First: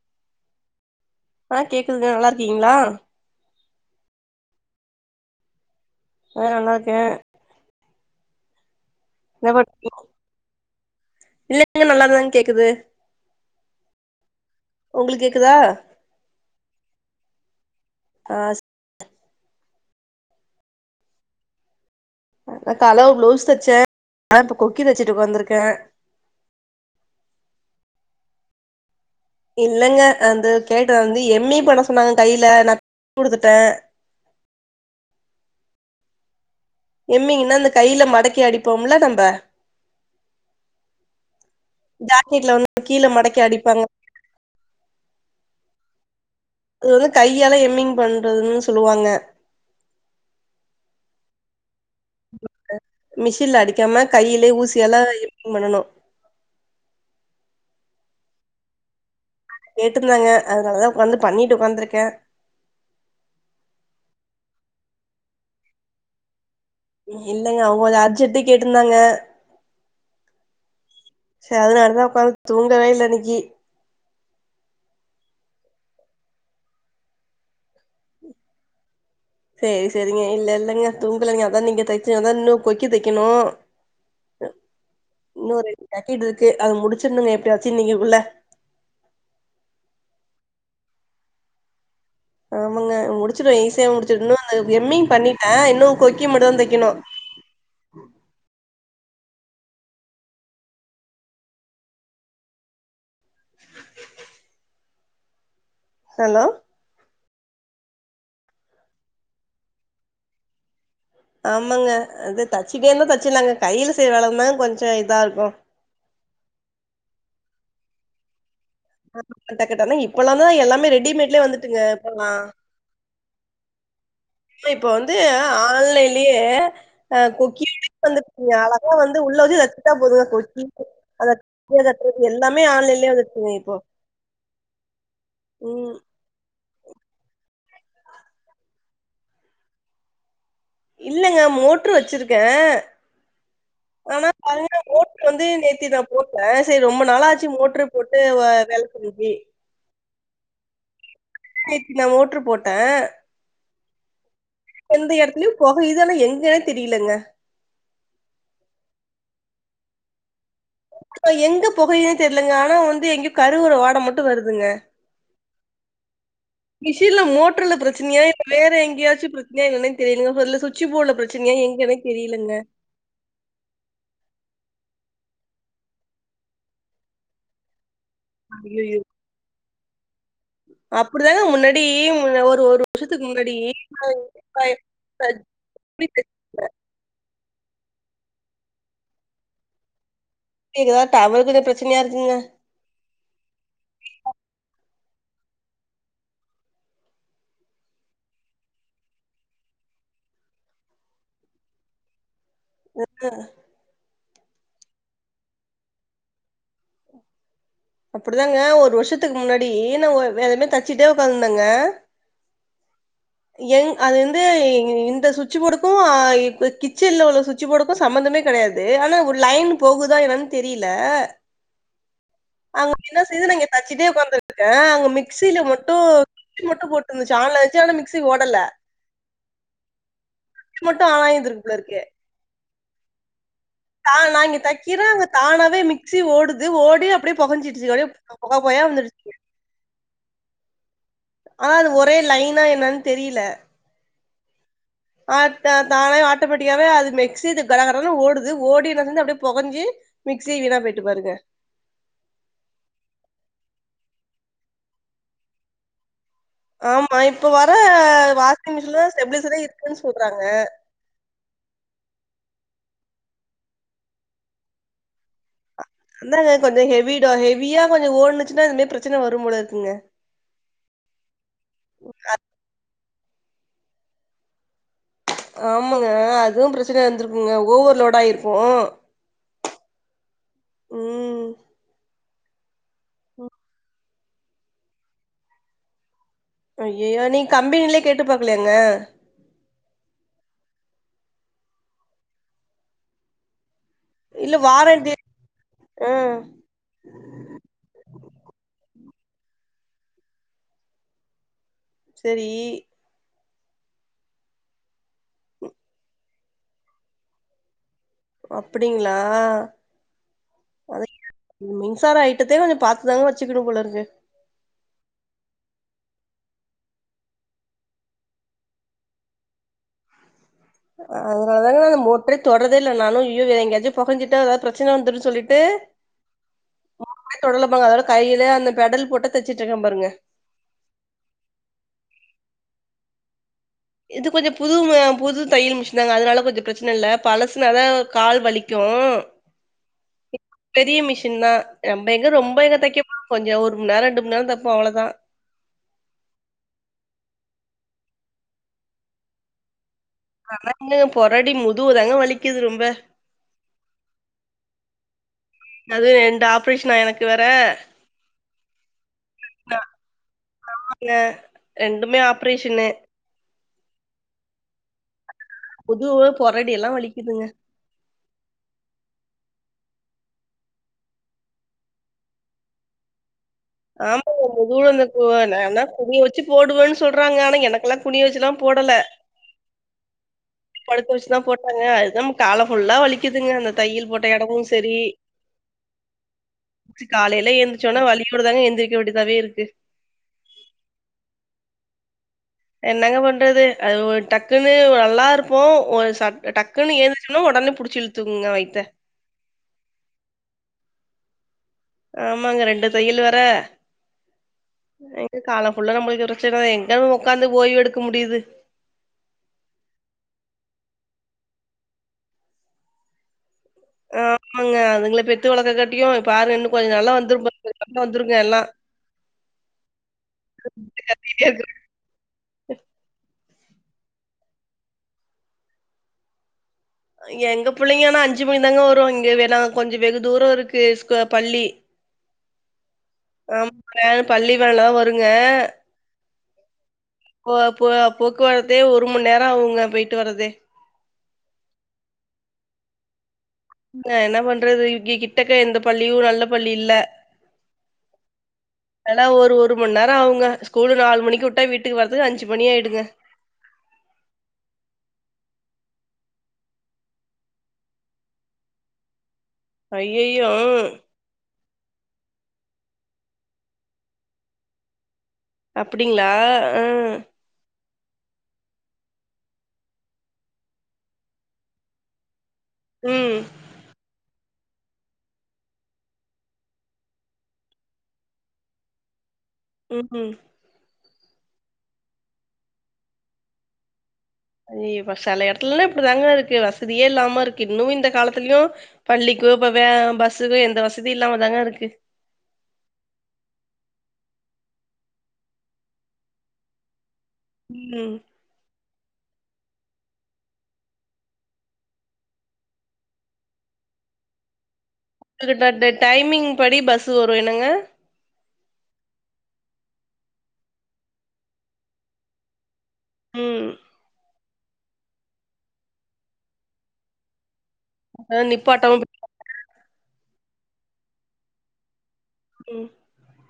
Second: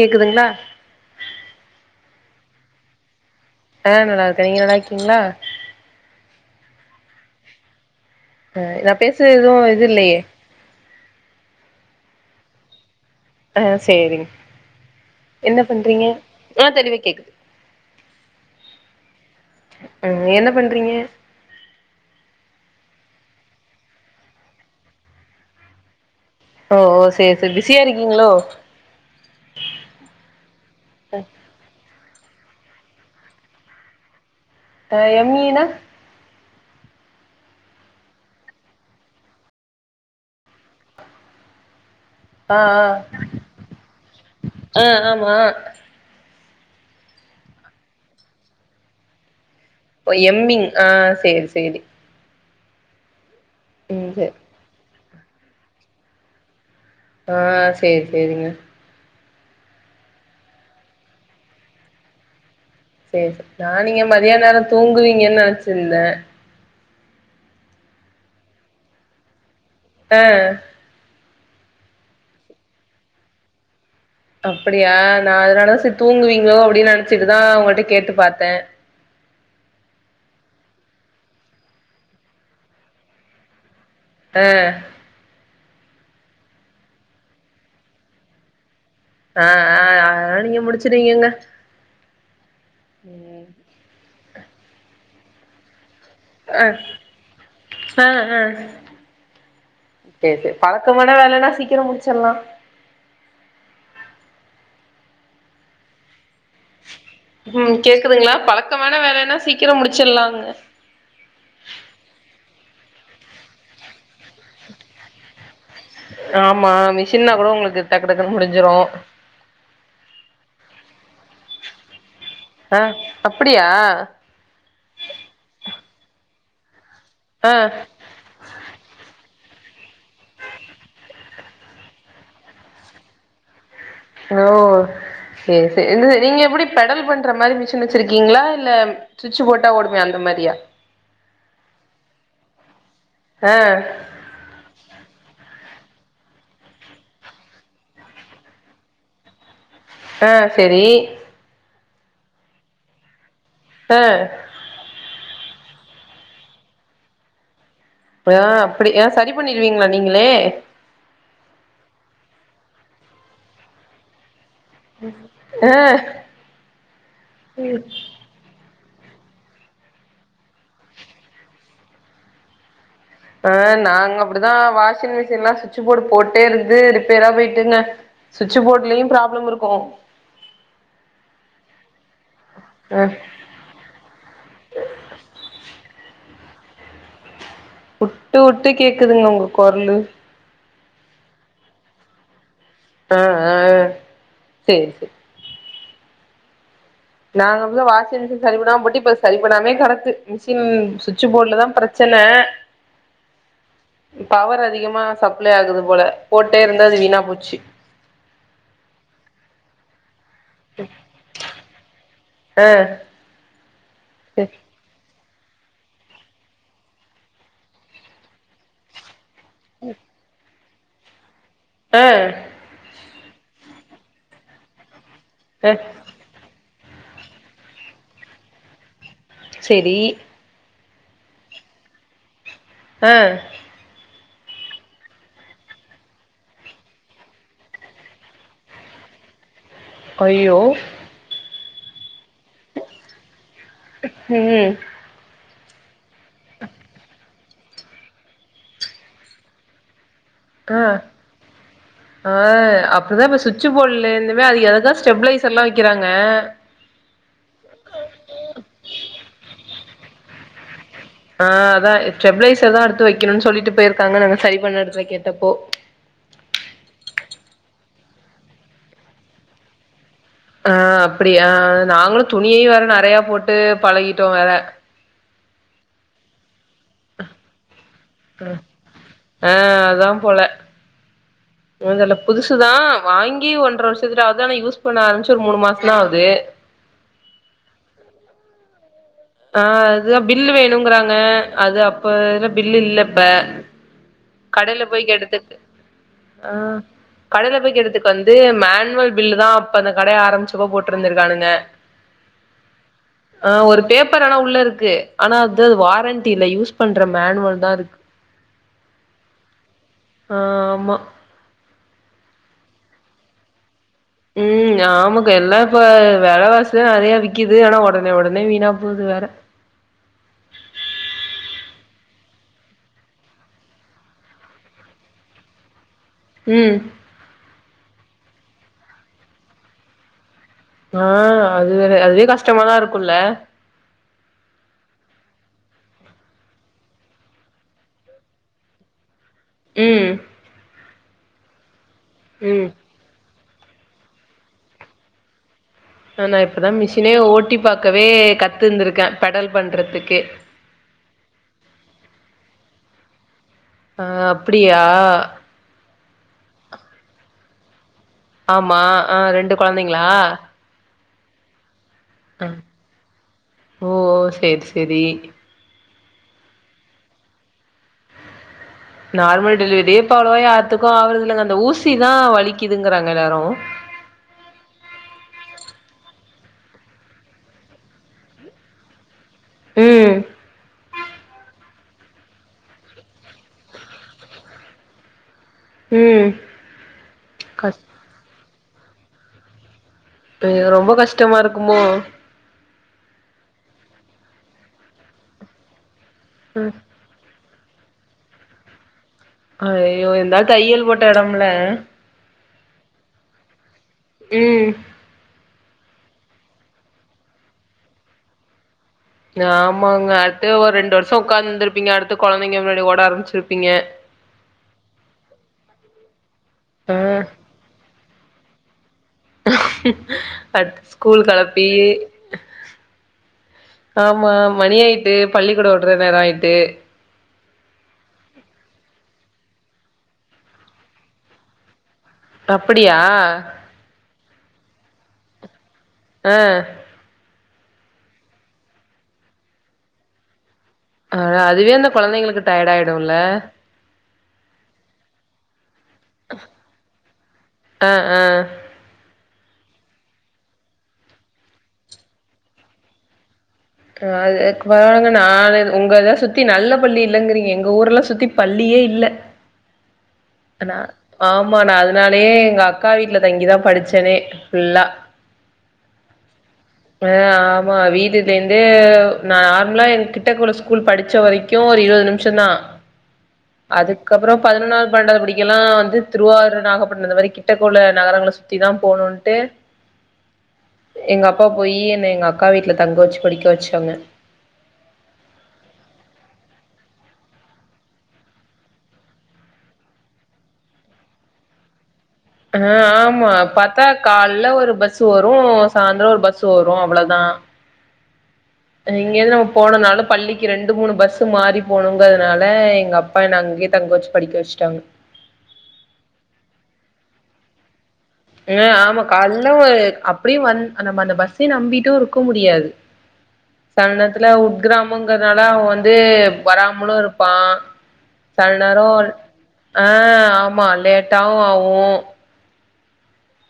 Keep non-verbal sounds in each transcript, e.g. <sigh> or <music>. கேக்குதுங்களா ஆ கேக்குதுங்க நல்லா இருக்கீங்களா ஆ நல்லா இருக்கேன் நீங்க நல்லா இருக்கீங்களா அ நல்லா இருக்கே அ நா பேசுற எதுவும் இது இல்லையே இல்லைங்க நல்லாதா கேக்குது ஆ சேரிங் உங்களுக்கு கேக்குதா என்ன பண்றீங்க ஆ தெளிவே கேக்குது ஆஸ் ஆ என்ன பண்றீங்க நா கால்ல ஒர் ப்ளவுஸ் தைச்ச அதா இப்போ கொக்கி தச்சுட்டு உக்காந்திருக்க ஒ ஓ சேர் சேர் பிஸியா இருக்கீங்குளோ இல்லங்க அந்து கேட்டது வந்து எம்மீ பண்ண சொன்னாங்க கைல நா குடுத்துட்ட அ எம்மீனா எம்மிங்குனா இந்த கைல மடக்கி அடிப்போம்ல நம்ப ஜாக்கெட்ல ஆ வந்து ஆ கீழ மடக்கி அடிப்பாங்க ஆ ஆமா பு வந்து கையால எம்மிங் பண்றதுன்னு சொல்லுவாங்க ஓ எம்மிங் ஆ சேரி சேரி மிஷின்ல அடிக்காம ம் சேரி கையிலே ஊசியால எம் பண்ணனு ஆ சேரி சேரிங்க கேட்ருந்தாங்க அதனாலதா உக்காந்து பண்ணிட்டு உக்காந்திருக்க சேர் சேர் நா நீங்க மதியான் நேரோ தூங்குவீங்கன் நெனச்சிர்ந்த இல்லங்க அவுங்கோ இத அர்ஜென்ட்டு கேட்ருந்தாங்க ஆ சே அதுனாலதா உக்காந்து தூங்கவே இல்ல இன்னக்கி அப்பிடியா நா அதுனாலதா சேர் தூங்குவீங்ளோ அப்டி நெனச்சிட்டுதா உங்கட்ட கேட்டு பாத்தே சேரி சேரிங்க இல்ல இல்லங்க தூங்குலங்க அதான் இங்க தைச்சாதா இன்னு கொக்கி தைக்கணு ஆ இன்னொரு ஜாக்கெட் இருக்கு அது முடிச்சிர்னுங்க எப்டியாச்சு இன்னைக்கி குள்ள ஆ ஆ அதலா நீங்க முடிச்சிருவீகங்க ஆமாங்க முடிச்சிருவ ஈசியா முடிச்சிடு இன்னு அதுக்கு எம்மிங் பண்ணிட்ட இன்னு கொக்கி மட்டு தா ஆ தைக்கணு ஆ ஆ சேர் சேர் பழக்கமான வேலனா சீக்கிரோ முடிச்சர்லா ஹலோ ம் கேக்குதுங்ளா பழக்கமான வேலனா சீக்கிரோ முடிச்சிர்லாங்க ஆமாங்க அது தச்சுட்டே இருந்தா தச்சிலாங்க கைல செய்ய வேலந்தா கொஞ்சோ இதா இருக்கு ஆமா மிஷின்னா கூட உங்களுக்கு டக்கு டக்குன் முடிஞ்சிரு அ டக்கடர்னு இப்போலாந்தா எல்லாமே ரெடிமேட்லே வந்துட்டுங்க இப்பல்லா ஆ அப்பிடியா இப்ப வந்து ஆ ஆன்லைன்லியே அ ஆ கொக்கியவே வந்து இனி அழகா வந்து உள்ள வச்சு தச்சிட்டா போதுங்க கொக்கி அத கீழ தக்றது எல்லாமே ஆன்லேன்லே வந்துசுங்க இப்போ ஓ சேர் சேர் ம் என்னது நீங்க எப்புடி பெடல் பண்ற மாரி மிஷின் வச்சிருக்கீங்ளா இல்ல சுட்சு போட்டா ஓடுமே அந்த மாரியா இல்லங்க மோட்ரு வச்சிருக்க ஆ ஆனா அந்த மோ ட்ர் வந்து நேத்தி நா போட்ட சேரி ரொம்ம நாளா ஆச்சு மோட்ரு போட்டு வ வேல செஞ்சி ஆ சேரி நேத்தி நா மோட்ரு போட்ட ஆ எந்த எடத்துலயொ பொகைது ஆனா எங்கன்னே தெரியலங்க பொயா அப்டி ஆ சரி பண்ணிருவீங்களா நீங்களே அ எங்க பொகையுதுன் தெர்லங்க ஆனா வந்து எங்கயோ கருவுற வாட மட்டு வருதுங்க ஆ மிஷின்ல மோட்ருல பிரச்சனையா வேற எங்கேயாச்சு பிரச்னையா என்னனே தெரியலங்க பொருல சுவிட்சி போர்ட்ல பிரச்சனையா எங்கேனே தெரியலங்க ஆ நாங்க அப்டிதா வாஷிங் மிஷின்லா சுவிட்சு போர்டு போட்டே இருந்து ரிப்பேரா போயிட்டுங்க சுவிட்சு ஐயய்யோ! போர்ட்லயு ப்ராப்ளம் இருக்கு அப்டிதாங்க முன்னாடி முன்ன ஒரு ஒரு வருஷத்துக்கு முன்னாடி <inaudible> வுட்டு வுட்டு கேக்குதுங்க உங்க கொரலு கேகுதா டவக்கு எது பிரச்சனையா இருக்குங்க ஆ ஆ சேரி செர் நாங்க அப்டிதா வாஷிங் மிஷின் சரி பண்ணாம போட்டி இப்ப சரி பண்ணாமே கெடக்கு மிஷின் சுவிட்ச் போர்ட்லதா பிர ச்சன ஹ் ஹ் டவரு அதிகமா சப்ளை ஆகுது போல போட்டே இருந்து அது வீணா போச்சு அப்டிதாங்க ஒரு வருஷத்துக்கு முன்னாடி நா ஒ வேற என்ன தச்சுட்டே உக்காந்துந்தங்க ஆ எங் அது வந்து இ இந்த சுட்ச் போர்டுக்கு அ இ கிச்சன்ல உள்ள சுட்ச் சு போடுக்கு சம்பந்தமே கெடையாது ஆனா ஒரு லைன் போகுதா என்னன் தெரில ஆ அங்க என்ன செய்து நா இங்க தச்சிட்டே உக்காந்துட்ருக்கே அங்க மிக்சில ஆ மட்டு சுவிட்சு மட்டு போட்ருந்துச்சு ஆன்ல வச்சு ஆனா மிக்சி ஓடல செரி சுச்சி மட்டு ஆனா இந்துருக்கு போலருக்கு ஆ தா நா இங்க தக்கிறே அங்க தானாவே மிக்சி ஓடுது ஓடி அப்டியே பொகஞ்சிடுச்சு அப்டியே பொக பொகயா வந்துருச்சு கொய்யோ ஆனா அது ஒரே லைனா என்னன் தெரில ம் ஆ த தானே ஆட்டோமெட்டிக்காவே அது மிக்சி இது கடகடன் ஓடுது ஓடினு அங்க இருந்து அப்டியே பொகஞ்சு மிக்சி வீணா ஆ போயிட்டு பாருங்க ஆ அப்புடிதா இப்ப சுவிட்சு போர்டுல இருந்மே அதுக்கு எததா ஸ்டெபிளைசர்ல்லா வைக்கிறாங்க ஆமா இப்ப வர வாஷிங் மிஷின்லதா ஸ்டெப்ளைஸரே இருக்குன் சொல்றாங்க ஆ அதா ஸ்டெப்ளைசர்தா அடுத்து வைக்கணுனு சொல்லிட்டு போயிருக்காங்க நாங்க சரி பண்ண எடத்துல கேட்டப்போ அந்தாங்க கொஞ்சொ ஹெவிடோ ஹெவியா கொஞ்சொ ஓடுனுச்சுன்னா இந்த மார் பிரச்சன வரும் போல இருக்குங்க ஆ அப்டியா நாங்களு துணியையு வேற நெறையா போட்டு பழகிட்டோ வேற ஆமாங்க அதுவு பிரச்சனையா இருந்திருக்குங்க ஓவர்லோட் ஆயிரு ஆ அதாம் போல ம் என்னோது ஆனா புதுசுதா வாங்கி ஒன்ற வருஷத்துட்ட ஆகுது ஆனா யூஸ் பண்ண ஆரம்பிச்சு ஒரு மூணு மாசம்தா ஆகுது ஐயயோ நீங் கம்பெனிலே கேட்டு பாக்கலியாங்க ஆ அதுதா பில்லு வேணுங்கறாங்க அது அப்பல பில் இல்ல இப்ப இல்ல கடைல போய் வாரண்டி கேட்டத்துக்கு ஆ கடைல போய் கேட்டத்துக்கு வந்து மேனுவல் பில்லு தா அப்ப அந்த கடைய ஆரம்ச்சப்ப போட்ருந்திருக்கானுங்க. செரி. ஆ ஒரு பேப்பர் ஆனா உள்ள இருக்கு ஆனா அத்தா அது வாரண்டி இல்ல யூஸ் பண்ற மேனுவல் தாருக் ஒ அப்டிங்ளா? ஆ ஆமா. மின்சார ஐட்டத்தே கொஞ்சோ பாத்துதாங்க வெச்சுக்கணும் போலருக்கு. ம் ஆமக்க எல்லா இப்ப வெலவாசிதா நறைய விக்குது ஆனா ஒடனே ஒடனே வீணா போது வேற. அ அதனால தாங்க அந்த மோட்ரே தொட்றதே இல்ல நானு ய்யு வேற எங்கயாச்சு பொகஞ்சிட்டா எதா பிரச்சன வந்துருன் சொல்லிட்டு ம். <inaudible> தொடலம்பாங்க அதனால கையிலே அந்த பெடல் போட்டே தெச்சிட்ருக்கே பாருங்க. ஆ அது வேற அதுவே கஷ்டமாதா இருக்குல்ல. இது கொஞ்சோ புதும புது தையல் மிஷின்தாங்க அதுனால கொஞ்சோ பிரச்ன இல்ல பழசுனாத கால் வலி க்கு. ம். பெரிய மிஷின் தா நம்ப எங்க ரொம்ப ம் எங்க தெக்க போறோ கொஞ்சோ ஒரு மண் நேரோ ரெண்டு மண் நேரோ தெப்போ அவ்ளதா. சோ நா இப்பதா மிஷினே ஓட்டி பாக்கவே கத்துந்திருக்கே பெடல் பண்றதுக்கே. ஆனா <inaudible> பொறடி முதுவுதாங்க வலிக்குது ரொம்ப. ஆ அப்பிடியா? அதுவு ரெண்டு ஆப்ரேஷனா எனக்கு வேற ஆமா அ ரெண்டு கொழந்தைங்ளா? ஆங்க ரெண்டுமே ஆப்ரேஷனு. ஓ செர் செரி. முதுவு பொறடி எல்லா வலிக்குதுங்க. நார்மல் டெலிவரியே இப்ப அவ்ளவா யார்த்துக்கு ஆவறது இல்லங்க. அந்த ஊசிதா வலிக்குதுங்கறாங்க எல்லாரு. ஆமாங்க முதுவுல இந்த கு நா நா குனிய வெச்சு போடுவன் சொல்றாங்க ஆனா எனக்கெல்லா குனிய வெச்சுலாம் போடல. ம். படுக்க வெச்சுதா போட்டாங்க அதுதாம் கால ஃபுல்லா வலிக்குதுங்க அந்த தையல் போட்ட எடமு செரி ம் ச்சி காலைல கஷ் எந்திச்சொன்ன வழியோடதாங்க எந்திரிக்க வேண்டிதாவே இருக்கு. ம் ரொம்ப கஷ்டமா இருக்குமோ? என்னங்க பண்றது அது ஒ டக்குன்னு ஒ நல்லா இருப்போ ஒரு சட் ம் டக்குன்னு எந் சின்னு ஒடனே புடிச்சு இழுத்துகுங்க வய்த்த. அய்யோ இந்தால் தையல் போட்ட எடம்ல ஆமாங்க ரெண்டு தையல் வெற ம் அ காலம்ஃபுல்லா நம்மள்க்கு பிரச்சனதா எங்க ஒக்காந்து ஓய்வு எடுக்க முடிது. ஆமாங்க அட்த்து ஒரு ரெண்டு வர்ஷோ உக்காந்திருப்பீங்க அடுத்து கொழந்தைங்க முன்னாடி ஓட ஆரம்ச்சிருப்பிங்க. ஆமாங்க அதுங்ள பெத்து வளக்க காட்டிகு பாருங்க இன்னு கொஞ்சோ ஆ நல்லா வந்துரும் பாருங்க சண்ட வந்துருங்க எல்லா. அத் ஸ்கூல் கெளப்பி. ஆமா மணி ஆயிட்டு பள்ளிக்கூடோ உட்ற நேரோ ஆயிட்டு. எங்க புள்ளைங்க ஆனா அஞ்சு மணிக் தாங்க வரு இங்க வேணா கொஞ்சோ வெகு தூரோ இருக்கு ஸ்கூ பள்ளி. அப்படியா? ஆமா <inaudible> பள்ளி வேன்லதா வருங்க. அ. போக போக போக்குவரத்தே ஒரு மண் நேர ஆகுங்க போய்ட்டு வரதே ஆனா அதுவே அந்த கொழந்தைங்களுக்கு டயர்ட் ஆயிடுல்ல அ என்ன பண்றது இங்க கிட்டக்க எந்த பள்ளியு நல்ல பள்ளி இல்ல ஆ ஆ எல்லா ஒரு ஒரு மண் நேர ஆகுங்க ஸ்கூலு நாலு மணிக்கு விட்டா எங்க வீட்டுக்கு வரத்துக்கு அஞ்சு மணி ஆயிடுங்க அ அது அக் வாங்க நானு உங்கத சுத்தி நல்ல பள்ளி இல்லங்றீங்க எங்க ஊர்லா சுத்தி பள்ளியே இல்ல ஐயய்யோ நா ஆமா நா அதுனாலயே எங்க அக்கா வீட்ல தங்கிதா படிச்சனே ஃபுல்லா அப்டிங்களா? அ. ஆ ஆமா வீடு ஏவ் நா நார்ம்லா எங்க கிட்டக்குள்ள ஸ்கூல் படிச்ச வரைக்கு ஒரு இருவது நிம்ஷந்தா ம் அதுக்கப்ற பதினொன்னாவ்து பன்னண்டாவ்து படிக்கெல்லா வந்து திருவாரூர் நாகப்பட்டின இந்த மாரி கிட்டக்க உள்ள நகரங்கள சுத் த்தி தா போணுன்ட்டு ம் ம் எங்க அப்பா போயி என்ன எங்க அக்கா வீட்ல தங்க வச்சு படிக்க வச்சாங்க ம் இப்ப செல எடத்துலலா இப்டி தாங்க இருக்கு வசதியே இல்லாம இருக்கு இன்னு இந்த காலத்துலயு பள்ளிக்கு இப்ப வே பஸ்ஸுக்கு எந்த வசதியு இல்லாமதாங்க இருக்கு அ ஆமா பாத்தா கால்ல ஒரு பஸு வரு சாந்தர ஒரு பஸு வரு அவ்ளதா இல்லேங் இங்கெருந்து நம்ம போனனாலு பள்ளிக்கு ரெண்டு மூணு பஸு மாறி போணுங்கறதுனால எங்கப் பா என்ன அங்கே தங்க வச்சு படிக்க வச்சுட்டாங்க இங்க பட்டு டைமிங் படி பஸ்ஸு வரு என்னங்க ம் ஆமா கால்ல ஒரு அப்டியு வன் அ நம்ம அந்த பஸ்ஸ நம்பிட்டு இருக்க முடியாது ம். செல நேரத்துல உங் கிராமங்கறனால அவ வந்து வராமலு இருப்பா அதாவது செல நேரோ நிப்பாட்டவும் ஆ ஆமா லேட்டாவு ஆவு ம்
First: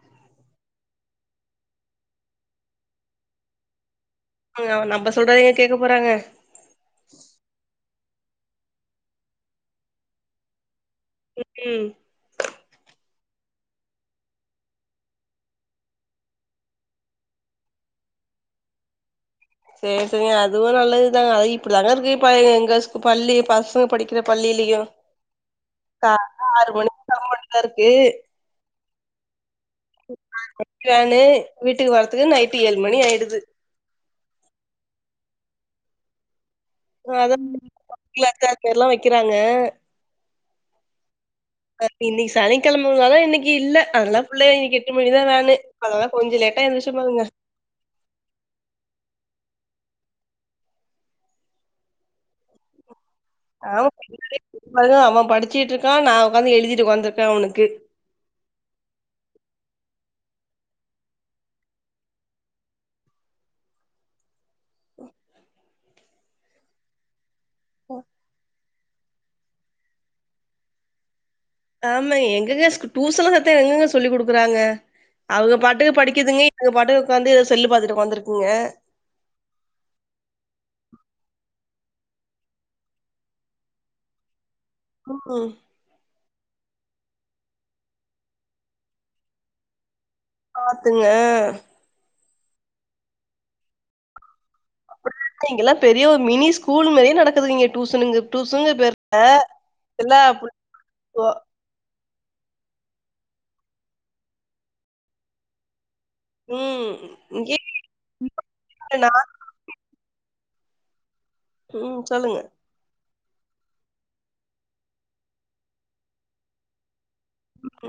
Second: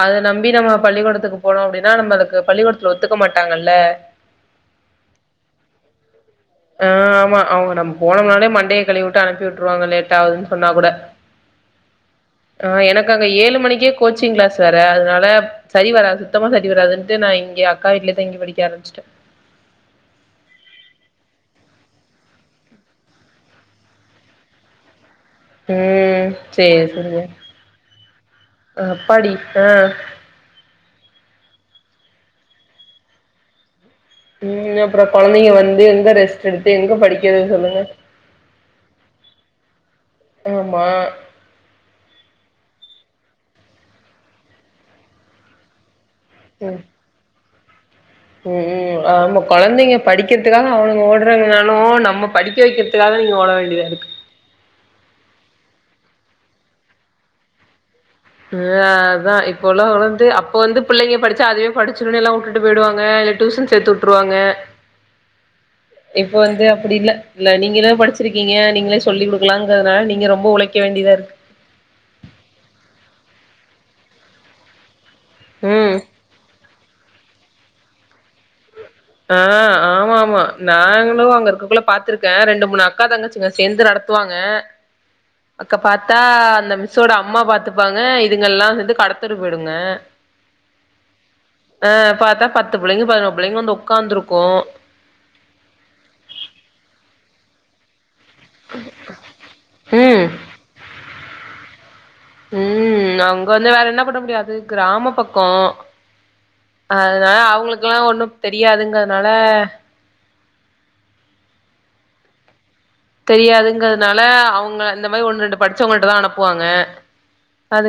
அதது நம்பி நம்ம பள்ளிக்கொடத்துக்கு போனோ அப்டினா நம்மளுக்கு பள்ளிக்கொடத்துல ஒத்துக்க மாட்டாங்கல்ல ஐயோ நம்ப சொல்றத எங்க கேக்க போறாங்க ஆ ஆமா அவ்ங்க நம்ம போனோம்னாலே மண்டைய களிவிவுட்டு அனுப்பிவுட்டுருவாங்க லேட் ஆகுதுன் சொன்னா கூட ம் ம் ஆ எனக்கு அங்க ஏழு மணிக்கே கோச்சிங் கிளாஸ் வேற அதுனால சரி வரா சுத்தமா சரி வராதுன்ட்டு நா இங்க அக்கா வீட்லே தங்கி படிக்க ஆரம்மிச்ட்டே சேரி சேரிங்க அதுவு நல்லதுதா இப்டிதாங்க இருக்கு இப்ப எங்க ஸ்கூ பள்ளி பசங்க படிக்க குற பள்ளிலயு ம் சேர் சேரிங்க மட்டுந்தா இருக்கு அ அப்பாடி இப்ப யானு வீட்டுக்கு வரத்துக்கு நைட்டு ஏழு மணி ஆயிடுது இல்லங்க அப்ற கொழந்தைங்க வந்து எங்க ரெஸ் க் எடுத்து எங்க அதா படிக்கிறது சொல்லுங்க கிளாஸ் அது மாரிலா வைக்கிறாங்க ஆமா ஆ இன்னைக்கு சனிக்கெழமார்ல இன்னக்கி இல்ல அதனால ஃபுல்லா இன்னக்கி எட்டு மணிதா நானு அதனால கொஞ்ச லேட்டா ம் எந்துச்சு பாருங்க ம் ம் ஆமா கொழந்தைங்க படிக்கிறதுக்காக அவனுங்க ஓட்றாங்கனாலு நம்ம படிக்க வைக்க தாங்க நீங்க <unintelligible> அவ <inaudible> அவ படிச்சிக்கிட்ருக்கா நா ஒக்காந்து எழுதிட்டு ஒக்காந்துருக்கே அவனுக்கு ம் அதா இப்ப உள்ளவ்ங்க வந்து அப்ப வந்து பிள்ளைங்க படிச்சா அதுவே படிச்சுருனு எல்லா வுட்டுட்டு போயிடுவாங்க இல்ல டூசன் சேத்துவுட்ருவாங்க <inaudible> இப்ப வந்து அப்டி இல்ல இல்ல நீங்க என்ன படிச்சிருக்கீங்க நீங்களே சொல்லி குடுக்கலாம்ங்கிறதுனால நீங்க ரொம்ப உழைக்க வேண்டியதா இருக்கு ஆமா எங்கங்க சு டியூசன்லா சத்த எங்கங்க சொல்லி குடுக்குறாங்க அவங்க பாட்டுக்கு ம் படிக்குதுங்க அதுங்க பாட்டுக்கு உக்காந்து செல்லு பாத்துட்டு உக்காந்துட்ருக்குங்க ஆ ஆமா ஆமா நாங்களு அங்க இருக்கக்குள்ள பாத்துருக்கே ரெண்டு மூணு அக்கா தாங்கச்சுங்க சேந்து நடத் துவாங்க ம் ம் அக்க பாத்தா அந்த மிஸ்ஸோட அம்மா பாத்துப்பாங்க இதுங்கல்லா சேந்து கடத்தெரு போயிடுங்க பாத்துங்க ஆ பாத்தா பத்து பிள்ளைங்க பதினோரு பிள்ளைங்க வந்து உக்காந்துருக்கு இங்கெல்லா பெரிய ஒரு மினி ஸ்கூல் மாரியே நடக்குதுங்க டியூசனு சுங்க பேருக்க எல்லா ம் ம் அங்க வந்து வேற என்ன பண்ண முடியாது கிராம பக்கோ ம் அதனால இங்கயே அவங்களுக்குல்லா ஒண்ணு நா தெரியாதுங்கிறதுனால ம் சொல்லுங்க தெரியாதுங்கிறதுனால அவங்க இந்த மாரி ஒண்ணு ரெண்டு படிச்சவங்கள்ட்டதா அனுப்புவாங்க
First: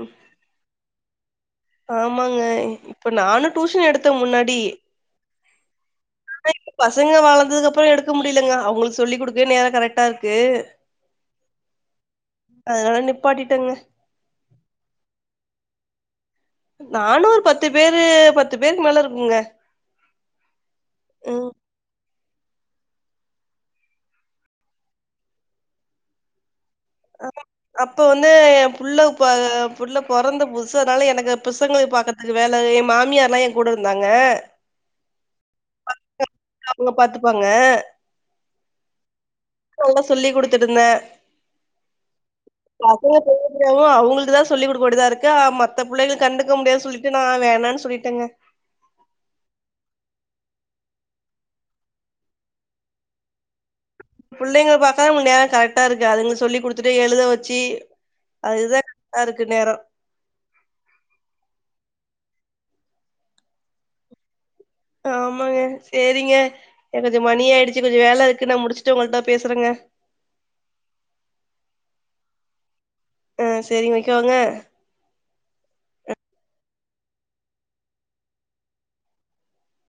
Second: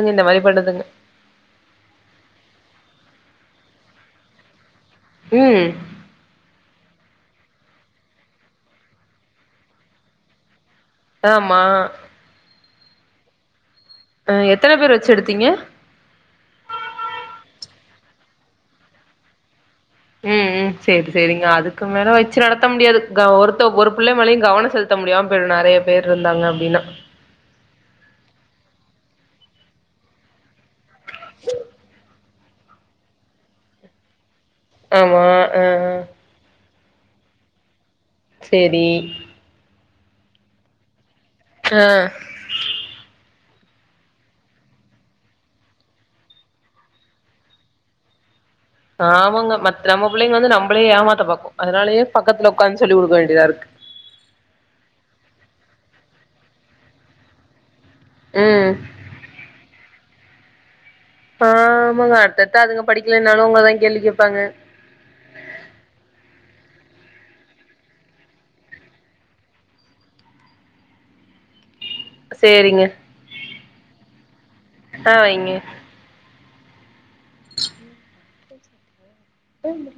ம் இந்த மாரி பண்ணுதுங்க ஆமாங்க இப்ப நானு டடூஷன் எடுத்த முன்னாடி ம் பசங்க வளந்ததுக்கு அப்பறோ எடுக்க முடியலங்க அவங்களுக்கு சொல்லி்க் குடுக்கவே நேரோ கரெக்டா இருக்கு ஆமா அதனால நிப்பாட்டிட்டங்க ஆ எத்தன பேர்ர வெச்சு எடுத்தீங்க நானு ஒரு பத்து பேரு பத்து பேருக்கு மேல இருக்குங்க ம் ம் சேரி சேரிங்க ம் அது க்கு மேல வெச்சு நடத்த முடியாது க ஒருத்த ஒரு புள்ள மேலயு கவன செலுத்த முடியாம போயிடு நெறைய பேரு இருந்தாங்க அப்டின்னா ஆமா அப்ப வந்து ஏ புள்ள ப புள்ள பொறந்த புது சுனால எனக்கு பிசங்கள பாக்கறதுக்கு வேல எ மாமியார்ல்லா எ கூட இருந்தாங்க ஆமா ஆ அவங்க பாத்துப்பாங்க சேரி நல்லா சொல்லிக் குடுத்துட்ருந்தே ஆ பசங்களுக்கு சொல்ல முடியு அவங்களுக்கு தா சொல்லி குடுக்க வேண்டியதுதா இருக்கு அ மத்த புள்ளைங்க கண்டுக்க முடியாது சொல்லி நா வேணான்னு சொல்லிட்டேங்க ஆமாங்க மத்த நம்ம புள்ளைங்க வந்து நம்மளே ஏமாத்த பாக்கு அதனாலயே பக்கத்து உக்காந்து சொல்லி குடுக்க வேண்டியதா இருக்கு புள்ளைங்க பாக்காதா உங்களுக்கு நேர கரெக்டா இருக்கு அதுங்க சொல்லி குடுத்துட்டு எழுத வச்சு ம் அதுதா அதுக்கு நேரோ ஆமாங்க அடுத்தடுத்த அதுங்க படிக்கலனாலு உங்களதா கேள்வி கேப்பாங்க ஆமாங்க செரிங்க எனக்கு மணி ஆயிடுச்சு கொஞ்சோ வேல இருக்கு நா முடிச்சுட்டு உங்கள்ட்ட பேசுறேங்க சேரிங்க ஆ செரி வெக்கவாங்க ஆ வைங்க <inaudible> டும்